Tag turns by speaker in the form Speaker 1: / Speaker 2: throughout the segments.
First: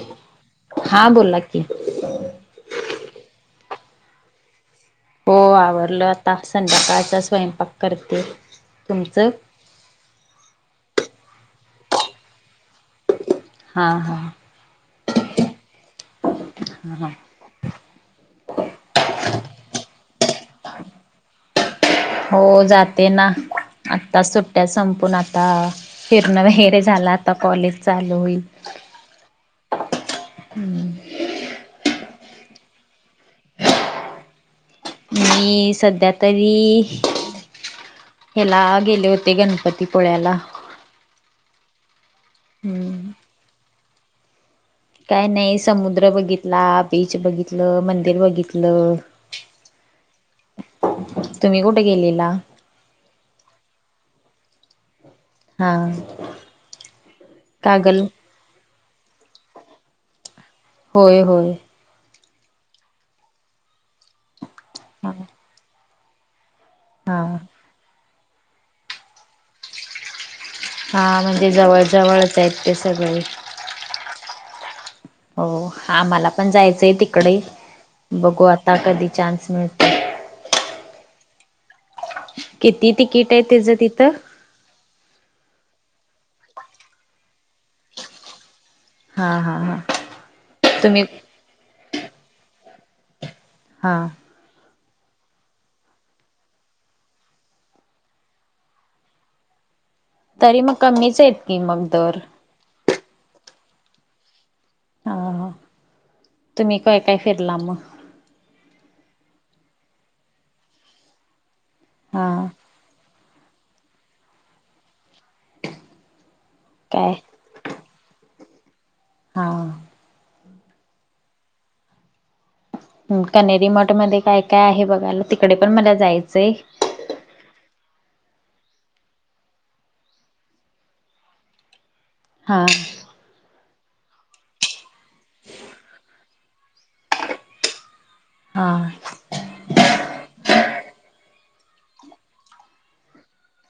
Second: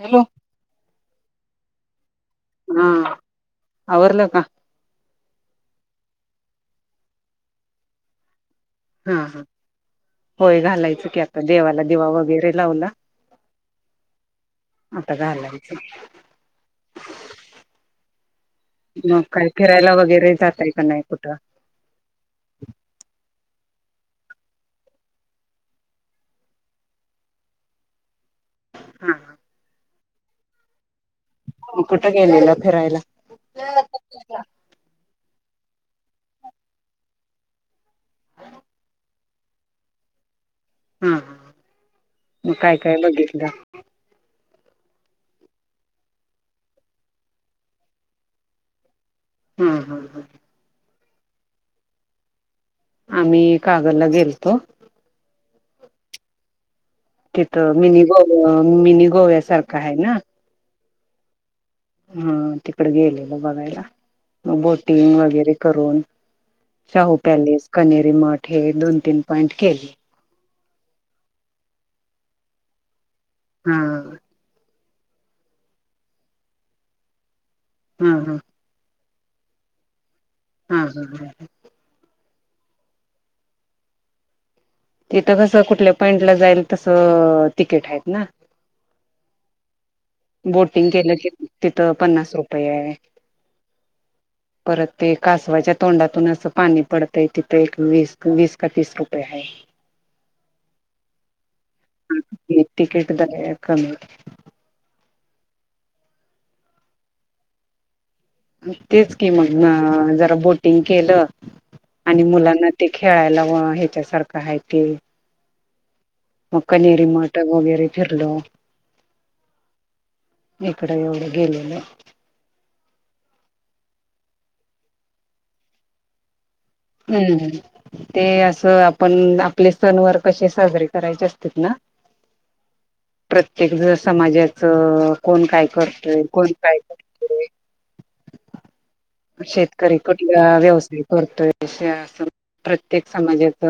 Speaker 1: Hello
Speaker 2: हा बोला की
Speaker 1: हा आवरलं का?
Speaker 2: हो आवरलं आता, संध्याकाळचा स्वयंपाक करते.
Speaker 1: हा,
Speaker 2: तुमचं
Speaker 1: हा, होय घालायचं की आता, देवाला दिवा वगैरे लावला.
Speaker 2: हा, हा,
Speaker 1: मठ का झाला.
Speaker 2: हा
Speaker 1: मग काय फिरायला वगैरे जातय का नाही कुठं?
Speaker 2: हो, जाते ना. आत्ता सुट्ट्या संपून, आता फिरण वैगरे झाला, आता कॉलेज चालू होईल.
Speaker 1: हम ह [unintelligible]
Speaker 2: हम्म.
Speaker 1: कुठं गेलेला फिरायला?
Speaker 2: मी सध्या तरी हेला गेले होते, गणपतीपुळ्याला.
Speaker 1: हा, ह. मग काय काय
Speaker 2: हम्म.
Speaker 1: बघितिलं?
Speaker 2: काय नाही, समुद्र बघितला, बीच बघितलं, मंदिर बघितलं.
Speaker 1: हम्म, हम्म, हम्म.
Speaker 2: तुम्ही कुठं गेलेला?
Speaker 1: आम्ही कागलला गेलतो.
Speaker 2: हा.
Speaker 1: तिथं
Speaker 2: कागल
Speaker 1: मिनी गोव, मिनी गोव्यासारखं आहे ना.
Speaker 2: होय, होय.
Speaker 1: हा, तिकडं गेलेलो बघायला. मग
Speaker 2: हा
Speaker 1: बोटिंग वगैरे करून, शाहू
Speaker 2: हा
Speaker 1: पॅलेस, कणेरी मठ, हे दोन तीन पॉइंट केले.
Speaker 2: हां, म्हणजे जवळ जवळच आहेत ते सगळे.
Speaker 1: हां.
Speaker 2: हो, हाम्हाला पण जायचंय तिकडे.
Speaker 1: हा हा
Speaker 2: बघू आता कधी चान्स मिळतोय.
Speaker 1: हा, हा, हं.
Speaker 2: किती तिकीट आहे तेझ तिथं?
Speaker 1: तिथं कसं कुठल्या पॉईंटला जाईल तसं तिकीट आहेत ना.
Speaker 2: हा, हा, हां.
Speaker 1: बोटिंग केलं की तिथं पन्नास रुपये आहे.
Speaker 2: हा.
Speaker 1: परत ते कासवाच्या तोंडातून असं पाणी पडतंय, तिथं एक वीस वीस का तीस रुपये हाय.
Speaker 2: तरी मग कमीच आहेत की मग दर.
Speaker 1: आहे एक तिकीट दर कमी होती.
Speaker 2: हा, हं. तुम्ही काय काय फिरला मग?
Speaker 1: तेच कि, मग न जरा बोटिंग केलं आणि
Speaker 2: हा
Speaker 1: मुलांना ते खे खेळायला [unintelligible] ह्याच्यासारखं आहे ते. मग कणेरी
Speaker 2: काय
Speaker 1: मठत वगैरे फिरलो.
Speaker 2: हां.
Speaker 1: इकडं एवढं गेलेलं.
Speaker 2: हं, कणेरी मठ मध्ये काय काय आहे बघायला? तिकडे पण मला जायचंय.
Speaker 1: हम्म, हं. ते असं आपण आपले सणवार कशे साजरे करायचे असतेत ना.
Speaker 2: हा.
Speaker 1: एक दिवस समाजाचं. कोण काय करतोय, कोण काय करतोय.
Speaker 2: हां.
Speaker 1: घरी कुठला व्यवसाय करतोय. अशे असणार प्रत्येक समाजात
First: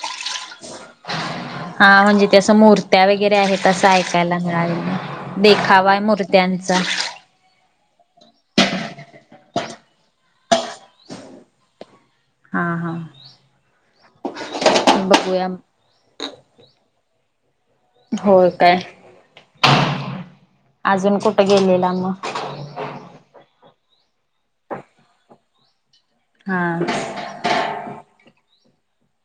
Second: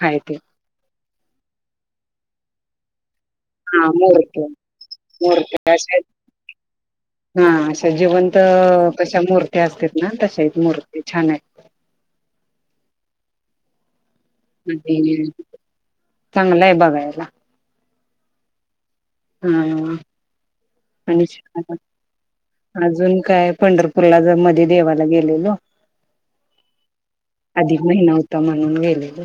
Speaker 1: हाय ते.
Speaker 2: हा, म्हणजे ते असं मूर्त्या वे गैरे आहे,
Speaker 1: हा
Speaker 2: तसं ऐकायला
Speaker 1: मूर्ती
Speaker 2: मिळाले.
Speaker 1: मूर्ती
Speaker 2: देखावा
Speaker 1: अशा
Speaker 2: आहे मूर्त्यांचा.
Speaker 1: हा, अशा जिवंत हो, कशा मूर्ती असत्यात ना, तशाही मूर्ती छान आहेत.
Speaker 2: हां, हा.
Speaker 1: तसेही
Speaker 2: बघूया
Speaker 1: चांगलं आहे बघायला.
Speaker 2: हो, काय.
Speaker 1: हां, आ.
Speaker 2: अजून
Speaker 1: आणि
Speaker 2: कुठं गेलेला मग
Speaker 1: [inaudible] अजून काय आहे पंढर पुुलाज मध्ये देवाला गेलेलो.
Speaker 2: हां.
Speaker 1: त मणून गलेलं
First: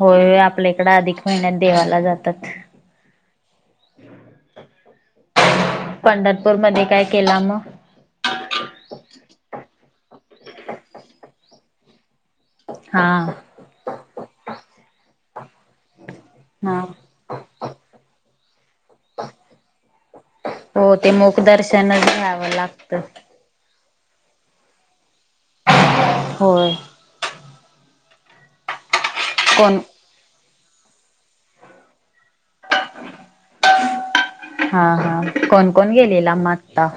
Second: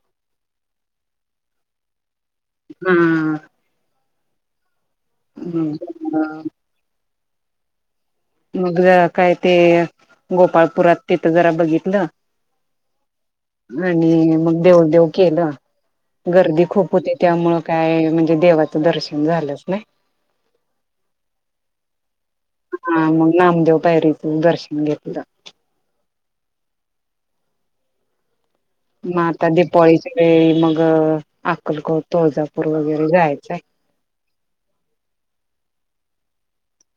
Speaker 2: होय आपल्या इकड अधिक महिन्यात देवाला जातात
Speaker 1: हम्म हा
Speaker 2: पंढरपूर मध्ये काय केला मग
Speaker 1: मग काय ते गोपाळपुरात तिथं जरा बघितलं
Speaker 2: हा
Speaker 1: आणि मग देव देेव केलं गर्दी
Speaker 2: हा
Speaker 1: खूप होते त्यामु काय म्ह म्हणे देवाचं दर्शन झालंच नाही
Speaker 2: हो ते मोक दर्शन घ्यावें
Speaker 1: हा मग नामदेव पायरीचं दर्शन घेतलं
Speaker 2: होय
Speaker 1: मग आता
Speaker 2: कोण
Speaker 1: दिपवाळीच्या वेळी मग अक्कलकोट तुळजापूर वगैरे जायचंय
Speaker 2: हा हा कोण कोण गेलेला मग आत्ता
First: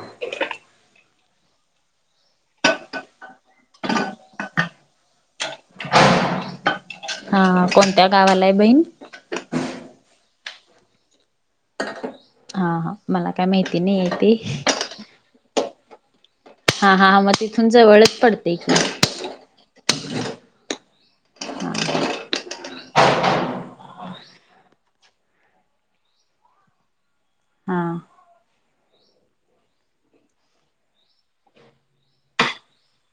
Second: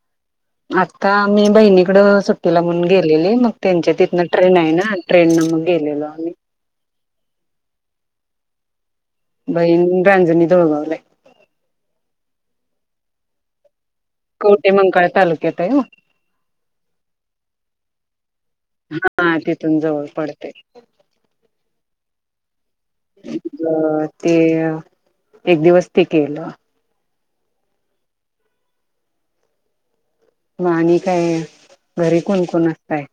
Speaker 1: आत्ता मी बहिणीकडं सुट्टीला म्हणून गेलेले मग त्यांच्या तिथंन ट्रेन आहे ना ट्रेननं मग गेलेलो आम्ही
Speaker 2: हा हा कोणत्या गावालाय बहीण
Speaker 1: बहीण रांजणी धुळगावलाय
Speaker 2: हा हा मला काय माहिती नाही आहे ते
Speaker 1: कवठेमंकाळ तालुक्यात आहे ओ
Speaker 2: हा हा हा मग तिथून जवळच पडतंय की
Speaker 1: हा तिथून जवळ पडते
Speaker 2: हा
Speaker 1: अ ते एक दिवस ते केलं
Speaker 2: हा
Speaker 1: मग आणि काय घरी कोणकोण असताय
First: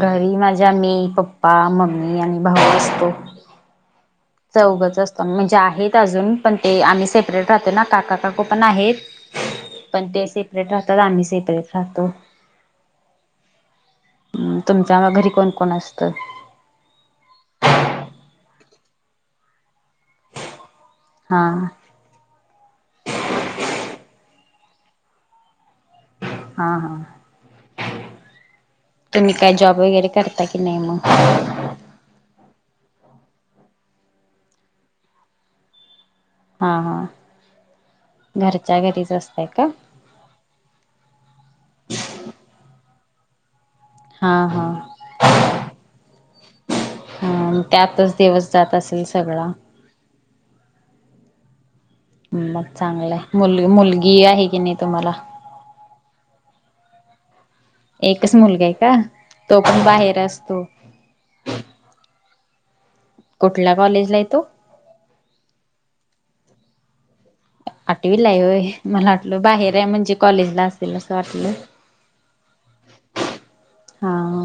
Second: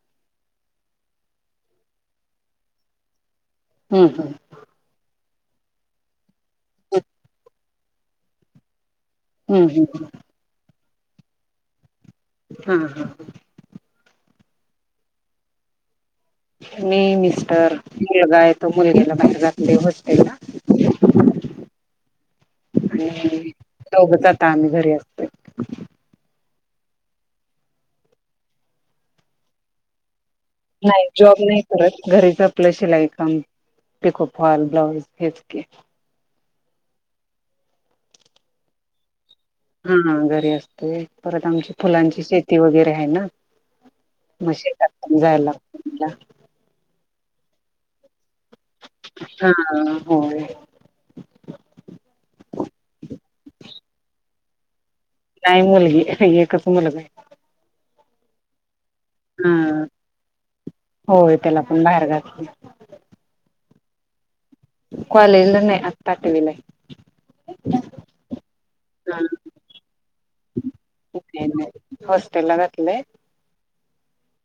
Speaker 2: घरी माझ्या मी पप्पा मम्मी आणि भाऊ असतो
Speaker 1: हम्म हम्म
Speaker 2: चौघच असतो म्हणजे आहेत अजून पण ते आम्ही सेपरेट राहतो ना काका काकू पण आहेत
Speaker 1: हम्म
Speaker 2: पण
Speaker 1: हम्म
Speaker 2: ते सेपरेट राहतात आम्ही सेपरेट राहतो
Speaker 1: हा हा
Speaker 2: तुमच्या घरी कोण कोण असत
Speaker 1: मी मिस्टर मुलगा आहे तो मुलग्याला बाहेर घातलयं होस्टेल ला
Speaker 2: हा
Speaker 1: आणि दोघच आम्ही आता आम्ही घरी असतोय
Speaker 2: हा हा तुम्ही काय जॉब वगैरे करता की मग
Speaker 1: नाही जॉब नाही करत घरीच आपलं शिलाई काम पिको फॉल ब्लाऊज हेेच की
Speaker 2: हा हा घरच्या घरीच असताय
Speaker 1: हा घरी असते परत आमची फुलांची शेती वगैरे आहे ना
Speaker 2: हा
Speaker 1: मग
Speaker 2: हा
Speaker 1: शेतात पण जायला लागतंय आम्हाला
Speaker 2: हा त्यातच दिवस जात असेल सगळा
Speaker 1: हा होय
Speaker 2: मग कीनी तुम्हाला
Speaker 1: नाही मुलगी एकच मुलगा आहे
Speaker 2: एकच मुलगा आहे का तो
Speaker 1: हा
Speaker 2: पण बाहेर असतो
Speaker 1: होय त्याला पण बाहेर घातलं
Speaker 2: कुठल्या कॉलेजलाय तो
Speaker 1: कॉलेजला नाही आत्ता आठवीला आहे
Speaker 2: आठवीला होय मला
Speaker 1: हा.
Speaker 2: वाटलं बाहेर आहे म्हणजे कॉलेज ला असेल असं वाटलं
Speaker 1: हॉस्टेल ला घातलंय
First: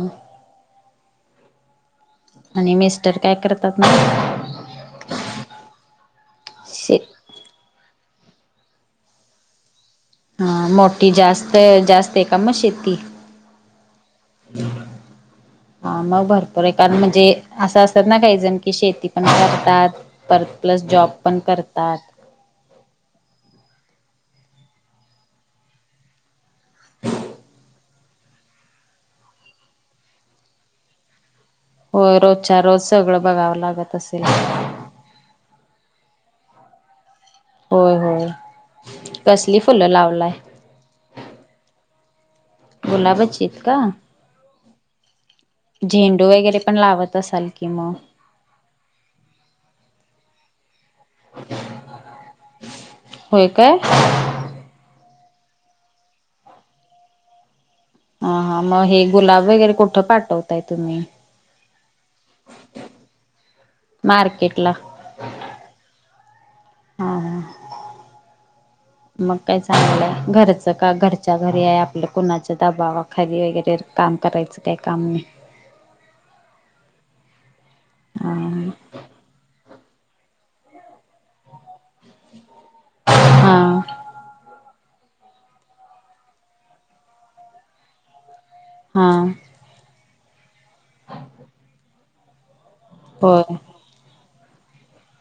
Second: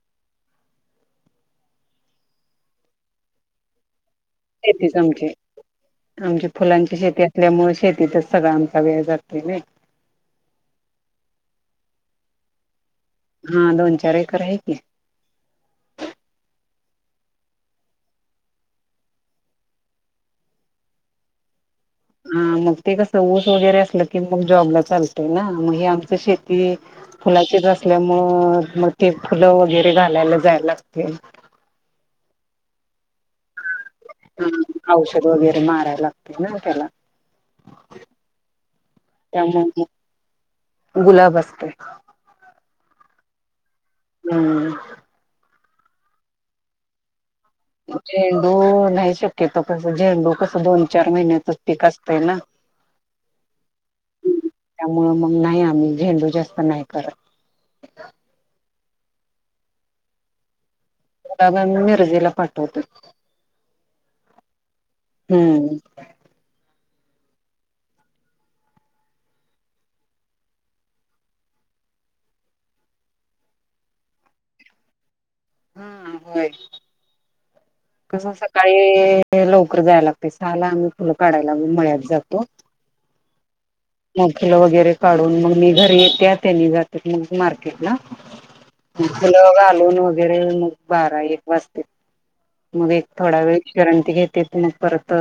Speaker 2: ह आणि मिस्टर काय करतात मग
Speaker 1: शेतीच आमची आमची
Speaker 2: शे
Speaker 1: फुलांची शेती असल्यामुळे शेती तिथंच सगळा आमचा वेळ जातोय नाही
Speaker 2: हा मोठी जास्त जास्त आहे का म शेती
Speaker 1: हा दोन चार एकर आहे की
Speaker 2: हा मग भरपूर आहे कारण म्हणजे असं असतात‌ ना काहीजण की शेती पण करतात परत प्लस जॉब पण करतात.
Speaker 1: हा मग ते कसं ऊस वगैरे असलं की मग जॉबला चालतंय ना मग हे आमच शे ती फुलाचीच अस. ल्यामुळं मग ते फुलं वगैरे घालायला जायला लागतंय.
Speaker 2: होय रोजच्या रोज सगळं बघावं लागत. असेल
Speaker 1: हा औषध वगैरे माराय लागतंय ना त्याला
Speaker 2: होय होय कसली
Speaker 1: त्यामुळं
Speaker 2: फुलं लावलाय
Speaker 1: मग गुलाब असतोय.
Speaker 2: गुलाबाची आहेत का?
Speaker 1: हम्
Speaker 2: झेंडू वगैरे पण लावत असाल की मग
Speaker 1: झेंडू नाही शक्यतो कस झेंडू कसं दोन चार महिन्याच पीक असतय ना
Speaker 2: होय काय
Speaker 1: त्यामूळ म नाही आम्ही झेंडू जास्त नाही करत
Speaker 2: हा हा म हे गुलाब वगैरे कुठं पाठवताय? तुम्ही
Speaker 1: गुलाब आणि [unintelligible] [unintelligible] पाठवतोय
Speaker 2: मार्केटला
Speaker 1: हम्
Speaker 2: हा हा
Speaker 1: [unintelligible]
Speaker 2: मग काय चांलंय घरचं का घरच्या घरी आहे आपल कुणाच्या दबावाखाली वगैरे का काम करायचं काय काम नाही.
Speaker 1: हम् होय कस सकाळी लवकर जायला लागतय सहाला आ फुल काढायला मी मळ्यात जातो.
Speaker 2: हा
Speaker 1: मगं फूलं वगैरे काढून मग मी घरी येते त्यांनी जातेत मग मार्केटला
Speaker 2: हा
Speaker 1: फूलं घालून वगैरे मग बारा एक वाजतेत. मग एक थोडा
Speaker 2: होय
Speaker 1: वेळ विश्रांती घेतेेत मग परत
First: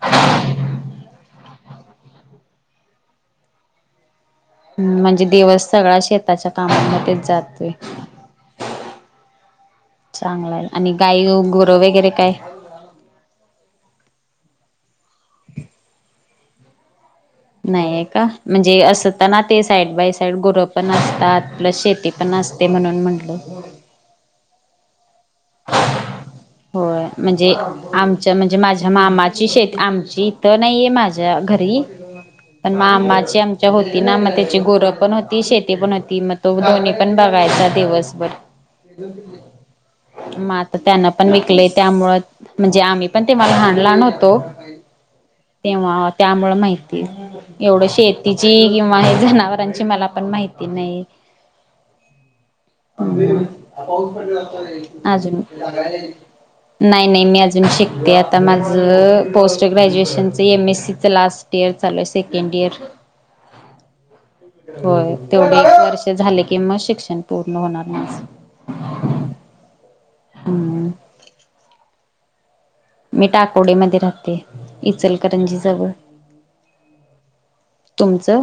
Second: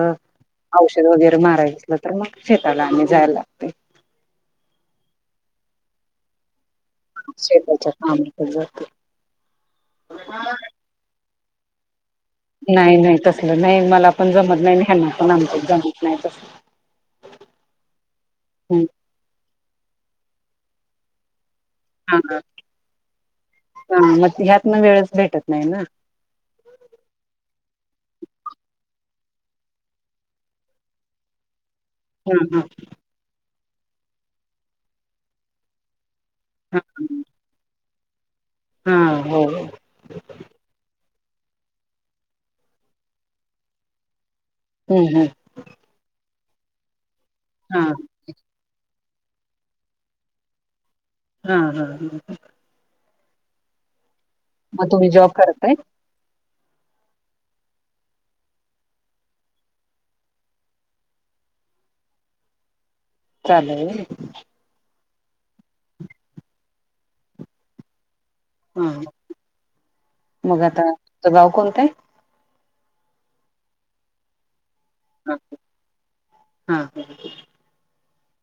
Speaker 1: औषध वगैरे मारायच असलं तर मग शेताला आणि जायला लागतय
Speaker 2: हू म्हणजे दिवस सगळा शेताच्या कामामध्येच जातोय
Speaker 1: शेताच्या कामात जाते.
Speaker 2: चांगला आहे आणि गाई गुर वगैरे काय
Speaker 1: नाही नाही तसलं नाही मला पण जमत नाही आणि हेनापण आमच्या जमत नाही तस
Speaker 2: नाहीे हे का म्हणजे असताना ते साईड बाय साईड गुरं पण असतात आपलं शेती
Speaker 1: हा
Speaker 2: पण असतय म्हणून म्हटल
Speaker 1: हा मग ह्यातन वेळच भेटत नाही ना
Speaker 2: होय म्हणजे आमच्या म्हणजे माझ्या मामा ची शेत आमची इथ नाहीये माझ्या घरी
Speaker 1: हा
Speaker 2: पण मामाची आमच च्या होती ना म तेची गुरपण होती शेती पण होती म तो
Speaker 1: हा
Speaker 2: दोन्ही पण बघायचा दिवसभर
Speaker 1: हा होय
Speaker 2: म आता त्यांना पण विकलय त्यामुळं म्हणजे आम्ही पण तेव्हा लहान लहान होतो.
Speaker 1: हम्म हम्म
Speaker 2: तेव्हा त्यामूळ माहिती
Speaker 1: हा
Speaker 2: एवढं शेतीची किंव्हा जनावरांची मला पण माहिती नाही.
Speaker 1: हा हा हम. तुम्ही जॉब
Speaker 2: आजून
Speaker 1: करताय
Speaker 2: नाही नाही मी आजून शिकते आता माझं पोस्ट ग्रॅज्युएशनच एम. एस. सी. चं लास्ट इयर चालू ये सेकंड इयर
Speaker 1: चालू हाय व्हय.
Speaker 2: तेवढ एक वर्ष झाल की म शिक्षण पूर्ण होणार नाही असं.
Speaker 1: हा मग
Speaker 2: हम्म
Speaker 1: आता तुझं गाव कोणतं आहे?
Speaker 2: मी टाकोडी मध्ये राहते. इचलकरंजीजवळ
Speaker 1: हा
Speaker 2: तुमचं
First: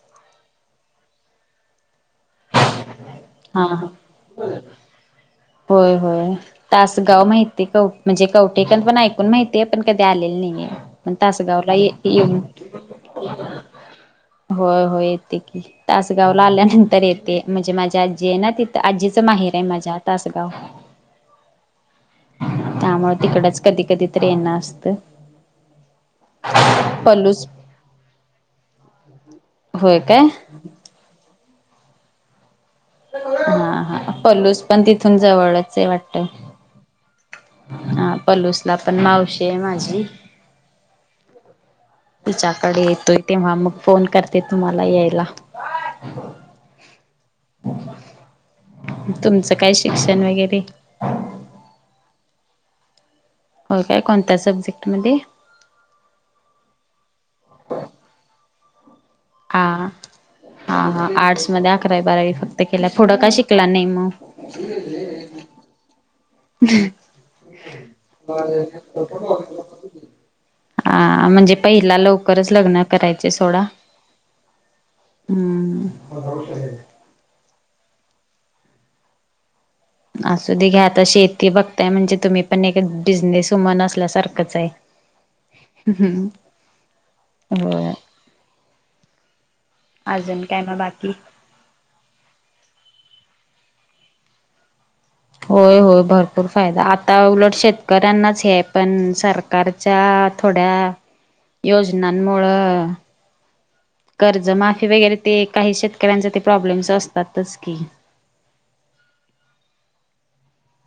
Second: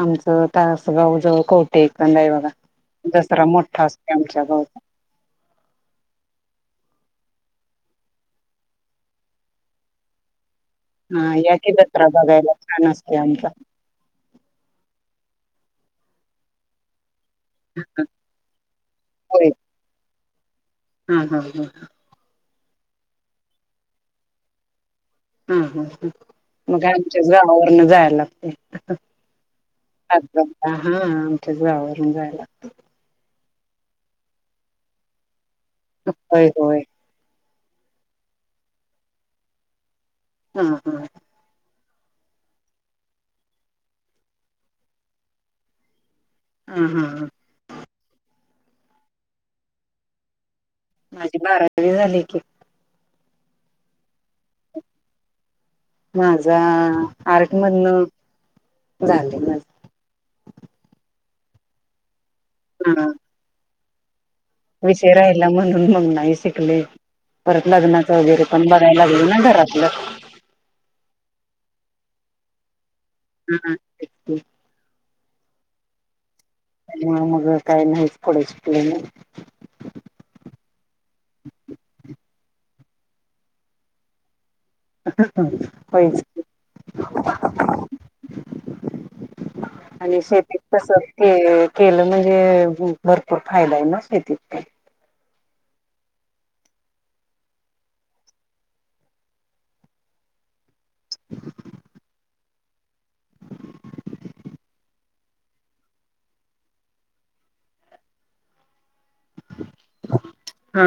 Speaker 1: आमचं तासगाव जवळ कोटे कणेरी दसरा
Speaker 2: हा
Speaker 1: मोठा
Speaker 2: हा
Speaker 1: असतय आमच्या गावात
Speaker 2: होय होय तासगाव माहितीे हे का ओ म्हणजे कौठेकण पण ऐकून माहितीय पण कधी आलेली नाहीये मी. पण
Speaker 1: हा या
Speaker 2: तासगावला
Speaker 1: की
Speaker 2: ये
Speaker 1: दसरा
Speaker 2: येऊन
Speaker 1: बघायला छान असते आमचा.
Speaker 2: होय होय. येते की तासगावला आल्यानंतर येते म्हणजे माझ्या आजी आहे ना तिथं आजीचं माहेर आहे माझ्या तासगाव
Speaker 1: हम् हम् हम्.
Speaker 2: त्यामुळे तिकडच कधी कधी तरी येणं असतं.
Speaker 1: हुं, हुं, हुं मग आमच्याच
Speaker 2: पलूस
Speaker 1: गावावरन जायला लागतय.
Speaker 2: होय काय
Speaker 1: आ हा आमच्या गवरून जायलात.
Speaker 2: हा हा पलूस पण तिथून जवळच. आहे वाटत
Speaker 1: होय होय.
Speaker 2: हा पलूस ला पण मावशी माझी.
Speaker 1: हा हा.
Speaker 2: तुच्याकडे येतोय तेव्हा मग फोन करते तुम्हाला यायला.
Speaker 1: ह हा ह.
Speaker 2: तुमचं काय शिक्षण वगैरे
Speaker 1: माझे बारावीारी झाले की
Speaker 2: हो काय कोणत्या सब्जेक्ट मध्ये.
Speaker 1: माझा आर्टमधनं.
Speaker 2: हा हा हा आर्टस मध्ये अकरावी बारावी फक्त केल्या
Speaker 1: हा
Speaker 2: पुढं का शिकला नाही. मग
Speaker 1: विषय राहिला म्हणून नाही शकलो. परत लगनाच वगैरे पण बघायलागेल ना घरातलं.
Speaker 2: हा म्हणजे पहिला लवकरच लग्न करायचे सोडा.
Speaker 1: हा
Speaker 2: हम्म.
Speaker 1: म मग काय नाही पुढे शिकलो नाही.
Speaker 2: असु दे घ्या आता शेती बघताय म्हणजे तुम्ही पण एक बिझनेस उमन असल्यासारखंच आहे.
Speaker 1: होच.
Speaker 2: होय.
Speaker 1: आणि
Speaker 2: अजून
Speaker 1: शेतीत
Speaker 2: काय मग
Speaker 1: तस
Speaker 2: बाकी?
Speaker 1: के केलं म्हणजे भरपूर फायदा आहे ना. शेती.
Speaker 2: होय होय भरपूर फायदा आता उलट शेतकऱ्यांनाच हे पण सरकारच्या. थोड्या योजनांमुळे कर्ज माफी वगैरे ते काही शेतकऱ्यांचे ते प्रॉब्लेम्स असतातच की.
Speaker 1: हा.